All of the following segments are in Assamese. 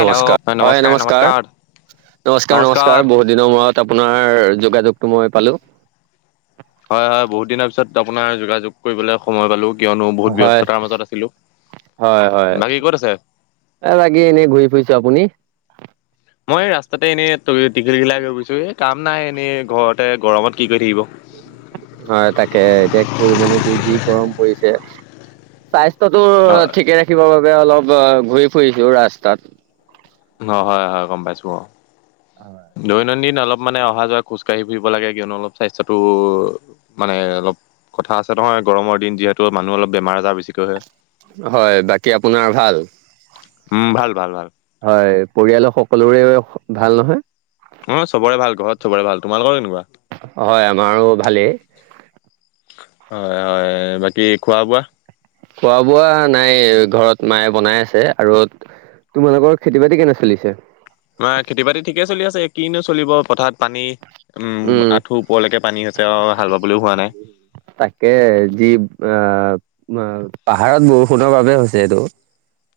নমস্কাৰ, হয় নমস্কাৰ নমস্কাৰ, নমস্কাৰ, বহুত- দিনৰ মূৰত আপোনাৰ যোগাযোগটো মই পালোঁ। হয়, হয়, বহুত দিনৰ পিছত আপোনাৰ যোগাযোগ কৰিবলৈ সময় পালো। কিয়নো বহুত হয় ব্যস্ততাৰ মাজত আছিলোঁ, হয় হয় বাকী ক'ত আছে। এ বাকি এনেই ঘূৰি ফুৰিছোঁ আপুনি? মই ৰাস্তাতে এনেই টিঘিল ঘিলাই ঘূৰি ফোৰিছোঁ। এ কাম নাই এনেই ঘৰতে গৰমত কি কৰি থাকিব। হয়, তাকে এতিয়া কৰিবনো কি যি গৰম পৰিছে। স্বাস্থ্যতো অ ঠিকে ৰাখিবৰ বাবে অলপ ঘূৰি ফুৰিছো ৰাস্তাত। অ', হয় 'হয় 'গম পাইছোঁ অ'। হয়। দৈনন্দিন অলপ মানে অহা যোৱা খোজ কাঢ়ি ফুৰিব লাগে, কিয়নো অলপ স্বাস্থ্যটো মানে অলপ কথা আছে নহয়। গৰমৰ দিন যিহেতু মানুহ অলপ বেমাৰ আজাৰ বেছিকৈ হয়। হয়। বাকী আপোনাৰ ভাল। উম্, ভাল, ভাল, ভাল। হয়, পৰিয়ালৰ সকলোৰে ভাল নহয়। অ', চবৰে ভাল, ঘৰত চবৰে ভাল, তোমালোকৰ কেনেকুৱা? হয়। আমাৰো ভালেই। হয়, হয়, বাকী খোৱা বোৱা। খোৱা বোৱা নাই ঘৰত মায়ে বনাই আছে আৰু তোমালোকৰ খেতি বাতি কেনে চলিছে? আমাৰ খেতি-বাতি ঠিকে চলি আছে। কিনো চলিব পথাৰত, পানী, উম আঁঠু ওপৰলৈকে পানী হৈছে আৰু হাল বাবলৈও হোৱা নাই। তাকে, যি অ', পাহাৰত বৰষুণৰ বাবে হৈছে এইটো।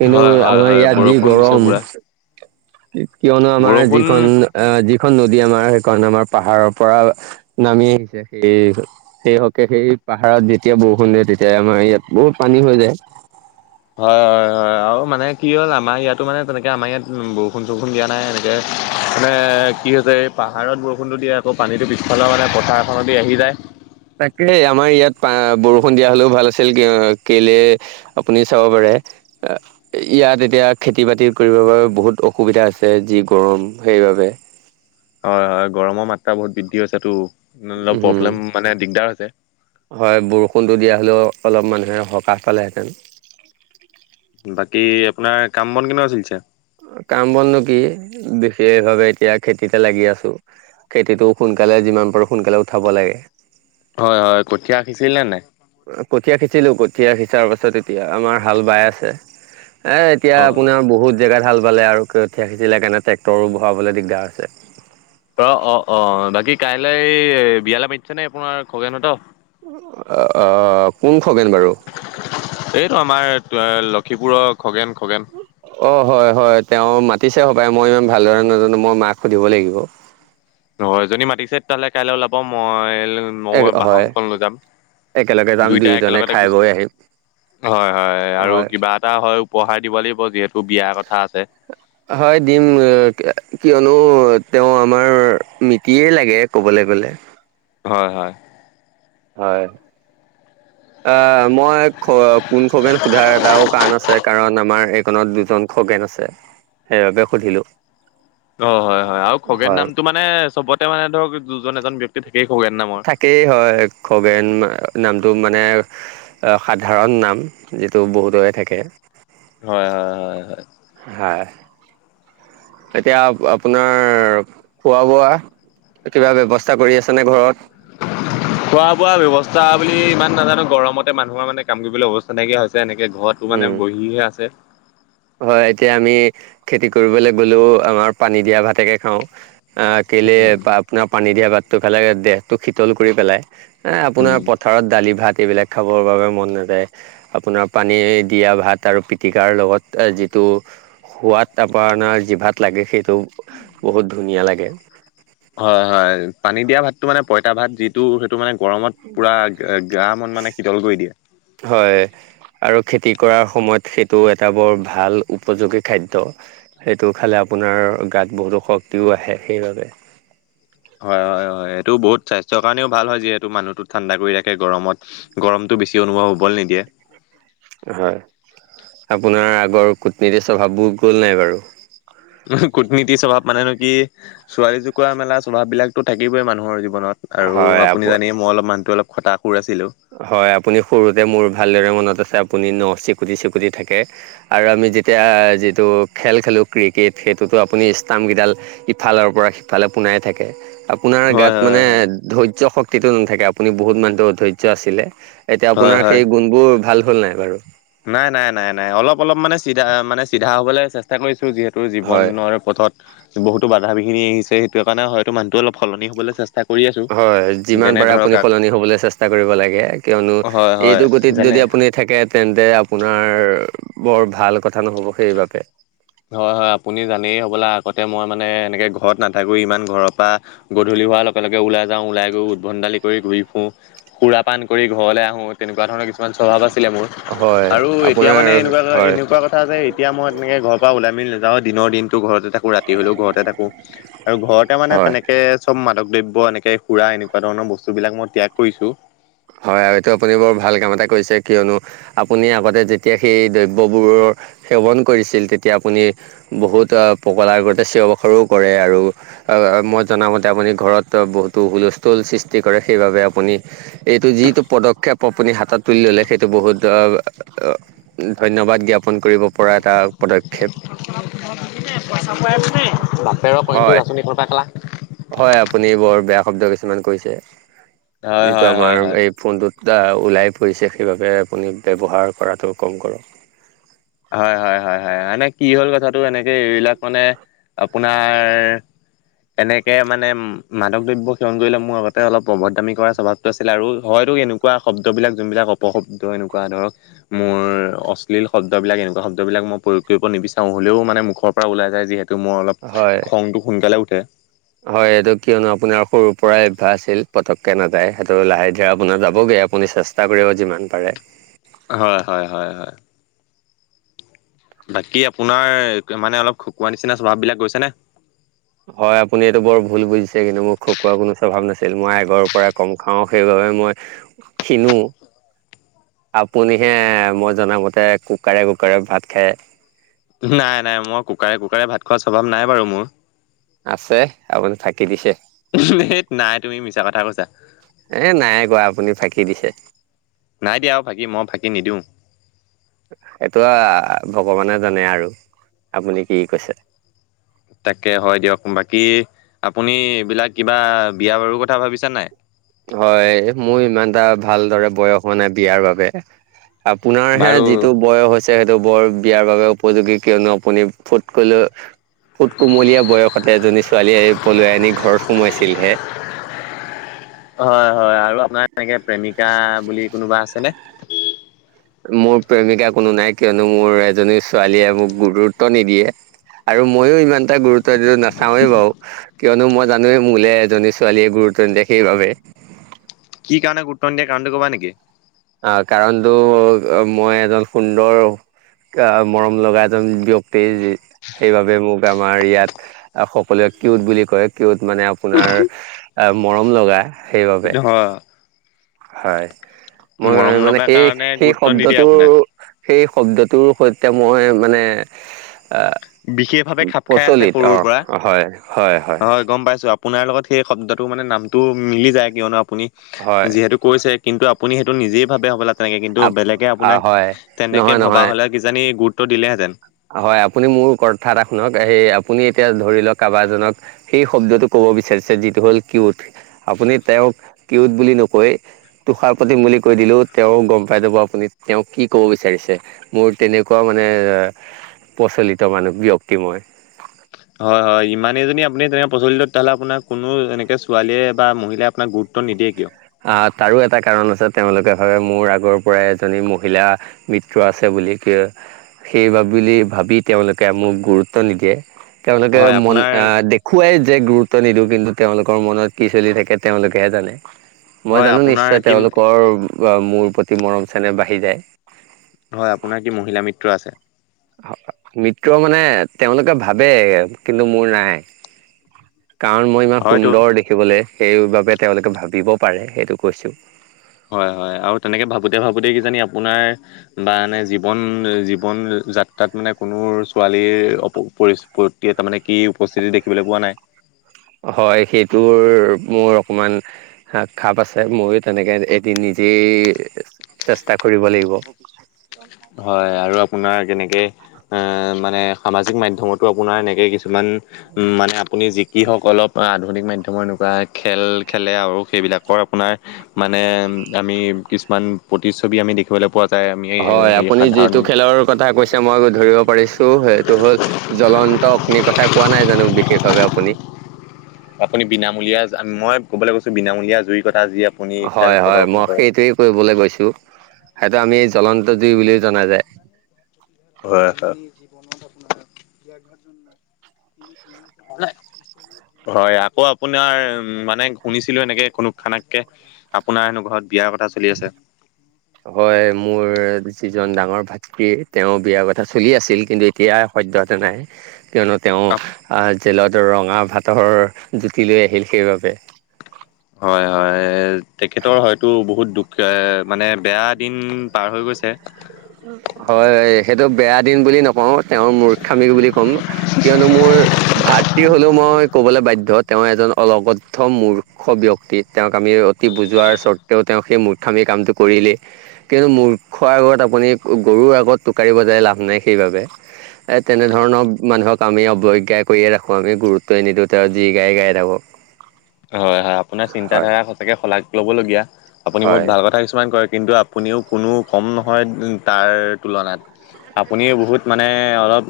কিন্তু হয় হয় আমাৰ হয় ইয়াত যি বৰষুণ দিছে গৰম। পুৰা কিয়নো আমাৰ বৰষুণ যিখন, আহ্ যিখন নদী, আমাৰ সেইখন আমাৰ পাহাৰৰ পৰা নামি আহিছে সেই সেই হকে সেই পাহাৰত যেতিয়া বৰষুণ দিয়ে, তেতিয়া আমাৰ ইয়াত বহুত পানী হৈ যায়। হয়, হয়, হয়, আৰু মানে কি হ'ল, আমাৰ ইয়াতো মানে তেনেকে আমাৰ ইয়াত বৰষুন চৰষুণ দিয়া নাই। এতিয়া মানে কি হৈছে, এই পাহাৰত বৰষুণটো দিয়ে আকৌ পানীটো পিছফালৰ মানে পথাৰখনদি আহি যায়। তাকেহে, আমাৰ ইয়াত বৰষুণ দিয়া হ'লেও ভাল আছিল কেলে আপুনি চাব পাৰে ইয়াত এতিয়া খেতি-বাতি কৰিব বাবে বহুত অসুবিধা হৈছে, যি গৰম সেইবাবে। হয়, হয়, গৰমৰ মাত্ৰা বহুত বৃদ্ধি হৈছে তো অলপ উম প্ৰব্লেম মানে দিগদাৰ হৈছে। হয়, বৰষুণটো দিয়া হ'লেও অলপ মানুহে সকাহ পালে হেঁতেন বাকী আপোনাৰ কাম বন কেনেকোৱা চলিছে। কাম বনো কি বিশেষভাৱে এতিয়া খেতিতে লাগি আছো। খেতিটো সোনকালে যিমান পাৰোঁ সোনকালে উঠাব লাগে। হয়, হয়, কঠীয়া সিঁচিলে নে নাই? কঠীয়া সিচিলো কঠীয়া সিচাৰ পাছত এতিয়া আমাৰ হাল বাই আছে। নাই এতিয়া অ আপোনাৰ বহুত জেগাত হাল বালে আৰু কঠিয়া সিচিলে হেকাৰনে ট্ৰেক্টৰো ভৰাবলৈ দিগদাৰ হৈছে। অ', অ', অ', বাকী কাইলে বিয়ালৈ মাতিছে নে আপোনাৰ খগেনহতৰ। কোন খগেন বাৰু। এইটো আমাৰ লখিপুৰৰ খগেন, খগেন। অ', হয়, হয়, তেওঁ মাতিছে হ'বাৰে মই ইমান ভালদৰে নাজানো মই মাক সুধিব লাগিব। হয় যদি মাতিছে তেতিয়াহ'লে কাইলৈ ওলাব মই ময় হয় বাহনখন লৈ যাম একেলগে যাম দুইটাাই দুয়োজনে একেলগতে খাই বৈ আহিম হয় হয় আৰু কিবা এটা হয় উপহাৰ দিব লাগিব যিহেতু বিয়াৰ কথা আছে হয় দিম কিয়নো তেওঁ আমাৰ মিতিয়ে লাগে কবলৈ গলে হয় হয়। হয়। অ', মই খ কোন খগেন সোধাৰ এটাও কাৰণ আছে কাৰণ আমাৰ এইকনত দুজন খগেন আছে সেইবাবে সুধিলো অ', হয় হয় আৰু খগেন হয়। নামটো মানে চবতে মানে ধৰক দুজন এজন ব্যক্তি থাকেই খগেন নামৰ একেই হয় খগেন নামটো মানে সাধাৰণ নাম যিটো বহুতৰে থাকে হয় হয় হয় হয়। হয় এতিয়া আপোনাৰ খোৱা বোৱা কিবা ব্যৱস্থা কৰি আছেনে ঘৰত [inaudible] খোৱা বোৱা ব্যৱস্থা বুলি ইমান নাজানো গৰমতে মানুহৰ মানে কাম কৰিবলৈ অৱস্থা নাইকিয়া হৈছে এনেকে ঘৰত তটো উম মানে বহিহে আছে হয় এতিয়া আমি খেতি কৰিবলৈ গলেও আমাৰ পানী দিয়া ভাতেকে খাওঁ আহ কেলে উম আপোনাৰ পানী দিয়া বাতটো ফালে দেহটো শীতল কৰি পেলাই এ উম আপোনাৰ পথাৰত দালি ভাত এইবিলাক খাবৰ বাবে মন নাযায় আপোনাৰ পানী দিয়া ভাত আৰু পিটিকাৰ লগত যিটো সোৱাদ আপোনাৰ জিভাত লাগে সেইটো বহুত ধুনীয়া লাগে হয় হয় পানী দিয়া ভাতটো মানে পইতা ভাত যিটো সেইটো মানে গৰমত পূৰা গ মত মানে শীতল কৰি দিয়ে। হয়। আৰু খেতি কৰাৰ সময়ত সেইটো এটা বৰ ভাল উপযোগী খাদ্য সেইটো খালে আপোনাৰ গাত বহুতো শক্তিও আহে সেইবাবে হয় হয় হয় এইেইটো বহুত স্বাস্থ্যৰ কাৰণেও ভাল হয় যিহেতু মানুহতো ঠাণ্ডা কৰি ৰাাকে গৰমত। গৰমতটো বেছি অনুভৱ হ'বলৈ নিদিয়ে হয় আপোনাৰ আগৰ কূটনীতিৰ স্বভাৱবোৰ গ'ল নাই বাৰু উম কুটনীতি স্বভাৱ মানে নে কি ছোৱালী জোকা মেলা স্বভাৱ বিলাকতো থাকিবই মানুহ হৰ জীৱনত আৰু হয় আপ আপুনি জানেইে মই অলপ মানহো অলপ খতটা সুৰ আছিলো। হয় আপুনি সৰুতে মোৰ ভালদৰে মনত আছে আপুনি ন চিকুটি চিকুটি থাকে আৰু আমি যেতিয়া যিটো খেল খেলোঁ ক্ৰিকেট সেইটোতো আপুনি ষ্টাম্পকেইডাল ইফালৰ পৰা সিফালে পুনাই থাকে আপোনাৰ হয় গাত হয় মানে হয় ধৈৰ্য্য শক্তিটো নাথাকে আপুনি বহুত মানুহৰ ধৈৰ্য আছিলে এতিয়া হয় আপোনাৰ হয় সেই গুণবোৰ ভাল হ'ল নাই বাৰু। নাই নাই নাই নাই অলপ অলপ মানে চিধা মানে চিধা হ'বলৈ চেষ্টা কৰিছো যিহেতু হয় জীৱনৰ পথত বহুতো বাধা বিহিনি আহিছে সেইটোকাৰণে হয়টো মানুহটো অলপ সলনি হবলৈ চেষ্টা কৰি আছোঁ। হয় যিমান যেনে পাৰে ধৰক আপুনি আ সলনি হ'বলৈ চেষ্টা কৰিব লাগে কিয়নো, হয় হয় এইটো গতিত যেনে যদি আপুনি থাকে তেন্তে আপোনাৰ বৰ ভাল কথা নহ'ব সেইবাবে। হয়, হয়। আপুনি জানেই হ'বলৈা আগতে মই মানে এনেকে ঘৰত নাথাকোঁ। ইমান ঘৰৰ পৰা গধূলি হোৱাৰ লগে ওলাই যাওঁ, ওলাই গৈ উদ্ভণ্ডালি কৰি ঘূৰি ফুৰোঁ খুৰা পান কৰি ঘৰলৈ আহো, তেনেকুৱা ধৰণৰ কিছুমান কিছুমান স্বভাৱ আছিলে মোৰ হয় আৰু এতিয়া আপোনাৰ মানে এনেকুৱা, হয় এনেকুৱা কথা কথা আছে এতিয়া মই তেনেকে ঘৰ পৰা ওলাই মেলি নাযাওঁ। দিনৰ দিনটো ঘৰত থাকো, ৰাতি হ'লেও ঘৰতে থাকো। আৰু ঘৰতে মানে হয় তেনে একে চব মাদক দ্ৰব্য এনেকে সুৰা এনেকুৱা ধৰণৰ বস্তুবিলাক মই ত্যাগ কৰিছোঁ। হয় আৰু এইটো আপুনি বৰ ভাল কাম এটা কৰিছে কিয়নো আপুনি আগতে যেতিয়া সেই দ্ৰব্যবোৰৰ সেৱন কৰিছিল, তেতিয়া আপুনি বহুত পকলাৰ আগতে চিঞ বখৰো কৰে আৰু মই জনামতে আপুনি ঘৰত বহুতো হুলস্থুল সৃষ্টি কৰে, সেইবাবে আপুনি এইটো যিটো পদক্ষেপ আপুনি হাতত তুলি ল'লে সেইটো বহুত ধন্যবাদ জ্ঞাপন কৰিব পৰা এটা পদক্ষেপ। [unintelligible] বাপেৰৰ [unintelligible] আচনিখনন হয় পৰা [unintelligible] হয় আপুনি বৰ বেয়া শব্দ কিছুমান কৈছে। হয় যিটো হয় হয় আমাৰ হয় এই ফোনটোত ওলাই পৰিছে সেইবাবে আপুনি ব্যৱহাৰ কৰাটো কম কৰক। হয়-হয়-হয়-হয় মানে কি হ'ল কথাটো এনেকে এইবিলাক মানে আপোনাৰ তেনেকে মানে মাদক দ্ৰব্য সেৱন কৰিলে মোৰ আগতে অলপ অভদ্ৰামি কৰাৰ স্বভাৱ আছিলে আৰু হয়তো এনেকুৱা শব্দবিলাক যোনবিলাক অপশব্দ এনেকুৱা ধৰক। মোৰ অশ্লীল শব্দ। শব্দবিলাক এনেকুৱা শব্দবিলাক মই প্ৰয়োগ কৰিব নিবিচাৰোঁ, হ'লেও মানে মুখৰ পৰা ওলাই যায় যিহেতু। টো মোৰ অলপ হয় খংটো সোনকালে উঠে। হয় এইটো কিয়নো আপোনাৰ সৰুৰ পৰাই অভ্যাস আছিল। পতকে নাযায় সেইটো লাহে ধীৰে আপোনাৰ যাবগৈ আপুনি চেষ্টা [unintelligible] যিমান পাৰে। হয়, হয়, হয়, হয়। বাকী আপোনাৰ মানে অলপ খকোৱা নিচিনা স্বভাৱ বিলাক গৈছে নে? হয় আপুনি এইটো বৰ ভুল বুজিছে কিন্তু মোক খকোৱা কোনো স্বভাৱ নাছিল। মই আগৰ পৰাই কম খাওঁ সেইবাবে মই ক্ষীণও। আপুনিহে মই জনামতে কুকাৰে-কুকাৰে ভাত খায়। নাই, নাই। মই কুকাৰে-কুকাৰে ভাত খোৱাৰ স্বভাৱ নাই বাৰু মোৰ। আছে, আপুনি ফাকি দিছে। ধেত নাই তুমি মিছা কথা কৈছা। এ নাই কোৱা আপুনি ফাঁকি দিছে। নাই দিয়া অহ ফাকি, মই ফাকি নিদিওঁ। এইটো আহ ভগৱানে জানে আৰু আপুনি কি কৈছে। তাকে হয় দিয়ক বাকী, আপুনি এইবিলাক কিবা বিয়া বাৰুৰ কথা ভাবিছেনে নাই? হয় মোৰ ইমান এটা ভালদৰে বয়স হোৱা নাই বিয়াৰ বাবে। আপোনাৰ হে বাৰু যিটো বয়স হৈছে। সেইটো বৰ বিয়াৰ বাবে উপযোগী কিয়নো আপুনি ফুট ক ফুট কুমলীয়া বয়সতে এজনী ছোৱালীয়ে পলাই আনি ঘৰত সোমোৱাইছিলহে। হয়, হয়। আৰু আপোনাৰ এনেকে প্ৰেমিকা বুলি কোনোবা আছেনে? মোৰ প্ৰেমিকা কোনো নাই কিয়নো, মোৰ এজনী ছোৱালীয়ে মোক গুৰুত্ব নিদিয়ে। আৰু মইয়ো ইমান এটা গুৰুত্ব নিদিওঁ, নাচাওঁৱেই বাৰু। কিয়নো মই জানোয়ে মোলে এজনী ছোৱালীয়ে গুৰুত্ব নিদিয়ে সেইবাবে। কি কাৰণে গুৰুত্ব নিদিয়ে কাৰণটো কবা নেকি? অহ কাৰণতো মই এজন সুন্দৰ মৰম লগা এজন ব্যক্তি সেইবাবে মোক আমাৰ ইয়াত সকলোৱে কিউট বুলি কয়, কিউত মানে আপোনাৰ আহ, মৰম লগা সেইবাবে। হয় হয়, মই মৰম মানে লগা কাৰণে সেই-সেই গুৰুত্ব নিদিয়ে শব্দটো আপোনাক। সেই শব্দটোৰ সৈতে মই মানে বিশেষভাৱে খাপ খাই আছে প্ৰচলিত সৰুৰ পৰা। অ' হয়, হয়, হয়। গম পাইছোঁ আপোনাৰ লগত সেই শব্দটো মানে নামটো মিলি যায় কিয়নো আপুনি হয় যিহেতু কৈছে কিন্তু আপুনি সেইটো নিজেই ভাবে হ'বলা তেনেকে কিন্তু আপ বেলেগে আহ আপোনাক হয় নহয় তেনেকে ভবা নহয় হ'লে কিজানি গুট দিলেহেঁতেন। হয়, আপুনি মোৰ কথা এটা শুনক এই আপুনি এতিয়া ধৰি লওক কাৰোবাৰ এজনক সেই শব্দটো ক'ব বিচাৰিছে যিটো হ'ল কিউত আপুনি তেওঁক কিউত বুলি নকৈ তুষাৰ পাতিম বুলি কৈ দিলেও তেওঁ গম পাই যাব আপুনি তেওঁক কি ক'ব বিচাৰিছে? মোৰ তেনেকুৱা মানে প্ৰচলিত মানে ব্যক্তি মই। হয়, হয় ইমানেই যদি আপুনি তেনে প্ৰচলিত তেতিয়াহ'লে আপোনাক কোনো এনেকে ছোৱালীয়ে বা মহিলাক আপোনাক গুৰুত্ব নিদিয়ে কিয়? আ, তাৰো এটা কাৰণ আছে তেওঁলোকে ভাবে মোৰ আগৰ পৰাই এজনী মহিলা মিত্ৰ আছে বুলি [unintelligible] সেই বুলি ভাবি তেওঁলোকে মোক গুৰুত্ব নিদিয়ে তেওঁলোকে হয় মন আপোনাৰ খোৱাই যে গুৰুত্ব নিদিওঁ কিন্তু তেওঁলোকৰ মনত কি চলি থাকে তেওঁলোকেহে জানে। মই হয় জানো আপোনাৰ নিশ্চয় কি তেওঁলোকৰ মোৰ প্ৰতি মৰম চেনেহ বাঢ়ি যায়। হয়, আপোনাৰ কি মহিলা মিত্ৰ আছে? মিত্ৰ মানে তেওঁলোকে ভাবে কিন্তু মোৰ নাই। কাৰণ মই ইমান হয়তো সুন্দৰ দেখিবলৈ সেইবাবে তেওঁলোকে ভাবিব পাৰে সেইটো কৈছোঁ। হয়, হয় আৰু তেনেকে ভাবোতে ভাবোতে কিজানি আপোনাৰ মানে জীৱন-জীৱন যাত্ৰাত মানে কোনো ছোৱালীৰ অ- পৰি দিয়ে, তাৰ মানে কি উপস্থিতি দেখিবলৈ পোৱা নাই। হয়, সেইটোৰ মোৰ অকণমান খাপ আছে, ময়ো তেনেকৈ এদিন নিজেই চেষ্টা কৰিব লাগিব। হয় আৰু আপোনাৰ কেনেকে আহ, মানে সামাজিক মাধ্যমতো আপোনাৰ এনেকে কিছুমান উ, মানে আপুনি সিসকলক আধুনিক মাধ্যমৰ এনেকুৱা খেল খেলে আৰু সেইবিলাকৰ আপোনাৰ মানে আমি কিছুমান প্ৰতিচ্ছবি আমি দেখিবলৈ পোৱা যায়, আমি হয় হেৰি আপুনি সাধাৰণ যিটো খেলৰ কথা কৈছে, মই ধৰিব পাৰিছোঁ সেইটো হ'ল জ্বলন্ত অগ্নিৰ কথা কোৱা নাই জানো, বিশেষভাৱে আপুনি? আপুনি বিনামূলীয়া মই ক'বলৈ গৈছোঁ, বিনামূলীয়া জুইৰ কথা যি আপুনি খেল হয়, হয় প্ৰদৰ্শন মই কৰে। সেইটোৱে কৰিবলৈ গৈছোঁ, সেইটো আমি জ্বলন্ত জুই বুলিও জনা যায়। হয়, হয়। হয়, আকৌ আপোনাৰ উ, মানে শুনিছিলোঁ এনেকে কোনো খানাতকে আপোনাৰ হেনো ঘৰত বিয়াৰ কথা চলি আছে। হয়, মোৰ যিজন ডাঙৰ ভা কি, তেওঁৰ বিয়া কথা চলি আছিল কিন্তু এতিয়া সদ্যহতে নাই। কিয়নো তেওঁ জেলত ৰঙা ভাতৰ জুতি লৈ আহিল সেইবাবে। হয়, হয় তেখেতৰ হয়তো বহুত দুখ মানে বেয়া দিন পাৰ হৈ গৈছে। হয় সেইটো বেয়া দিন বুলি নকওঁ। তেওঁৰ মূৰ্খামি বুলি ক'ম, কিয়নো মোৰ ভাতৃ হলেও মই ক'বলৈ বাধ্য তেওঁ এজন অলগদ্ধ মূৰ মূৰ্খ ব্যক্তি তেওঁক আমি অতি বুজোৱাৰ স্বত্বেও তেওঁক সেই মূৰ্খামি কামটো কৰিলেই। কিয়নো মুৰ্খৰ আগত আপুনি, গৰুৰ আগত টোকাৰি বজাই লাভ নাই সেইবাবে। এ তেনেধৰণৰ মানুহক আমি অৱজ্ঞা কৰিয়ে ৰাখো আমি গুৰুত্বই নিদিওঁ তেওঁ যি গাই গাই থাকক। হয়, হয় আপোনাৰ চিন্ত হয় ধাৰা সঁচাকে শলাগ লব লগীয়া আপুনি হয় বহুত ভাল কথা কিছুমান কয়। কিন্তু আপুনিও কোনো কম নহয় তাৰ তুলনাত। আপুনি বহুত মানে অলপ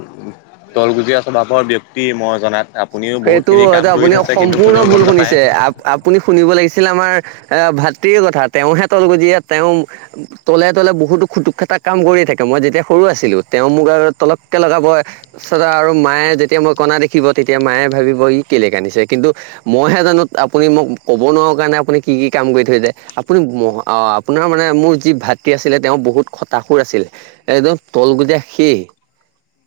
তলগুজীয়া স্বভাৱৰ ব্যক্তি মই জনাত। আপুনিও সেইটো বহুতখিনি কাম হয়তো কৰি আপুনি থৈছে কিন্তু সম্পূৰ্ণ কোনেও ভুল গম নাপায়। শুনিছে। আ আপুনি শুনিব লাগিছিল আমাৰ এ ভাতৃৰ কথা তেওঁহে তলজ তেওঁ তলে তলে বহুতো খুটুক খটা কাম কৰিয়ে থাকে মই যেতিয়া সৰু আছিলো তেওঁ মোক আৰু তলককে লগাব। আৰু মায়ে যেতিয়া মই কণা দেখিব তেতিয়া মায়ে ভাবিব ই কেলেকে কান্দিছে। কিন্তু মইহে জানো আপুনি মোক ক'ব নোৱাৰো কাৰণে আপুনি কি কি কাম কৰি থৈ য আপুনি অ' আপোনাৰ মানে মোৰ যি ভাতৃ আছিলে তেওঁ বহুত কতাসুৰ আছিল। একদম তল গুজীয়া শে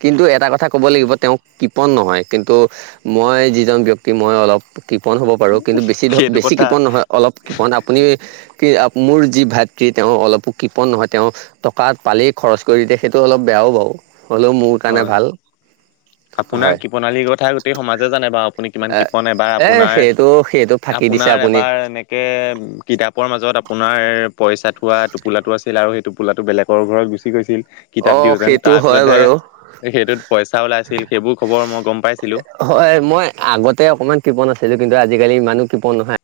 কিন্তু এটা কথা কথা ক'ব লাগিব তেওঁ কিপন নহয় কিন্তু মই যিজন ব্যক্তি মই অলপ কৃপন হ'ব পাৰোঁ কিন্তু বেছি ধ সেইটো বেছি ক কথা কিপন নহয় অলপ কিপন আপুনি কি মোৰ যি ভাতৃ তেওঁ অলপো কৃপন নহয় তেওঁ টকাত পালেই খৰচ কৰি দিয়ে সেইটো অলপ বেয়াও বাৰু। হ'লেও মোৰ কাৰণে ভাল হয়। প্ৰণালীৰ কথা ক গ সমাজে জানে বাৰু আপুনি কিমান এ কিপন এবাৰ এ আপোনাৰ সেইটো সেইটো ফাঁকি দিছে আপোনাৰ আপুনি এবাৰ এনে তে কিতাপৰ মাজত আপোনাৰ পইচা থোৱা টোপোলাটো আছিল আৰু সেই টোপোলাটো বেলেগ সৰু ঘৰত গুচি গৈছিল কিতাপ অ দিওঁ যেন সেইটো তাৰ হয় পিছতহে বাৰু সেইটোত পইচা ওলাইছিল সেইবোৰ খবৰ মই গম পাইছিলোঁ। হয় মই আগতে অকমান কপ নাছিলো কিন্তু আজিকালি ইমানুো কিপন নহয়।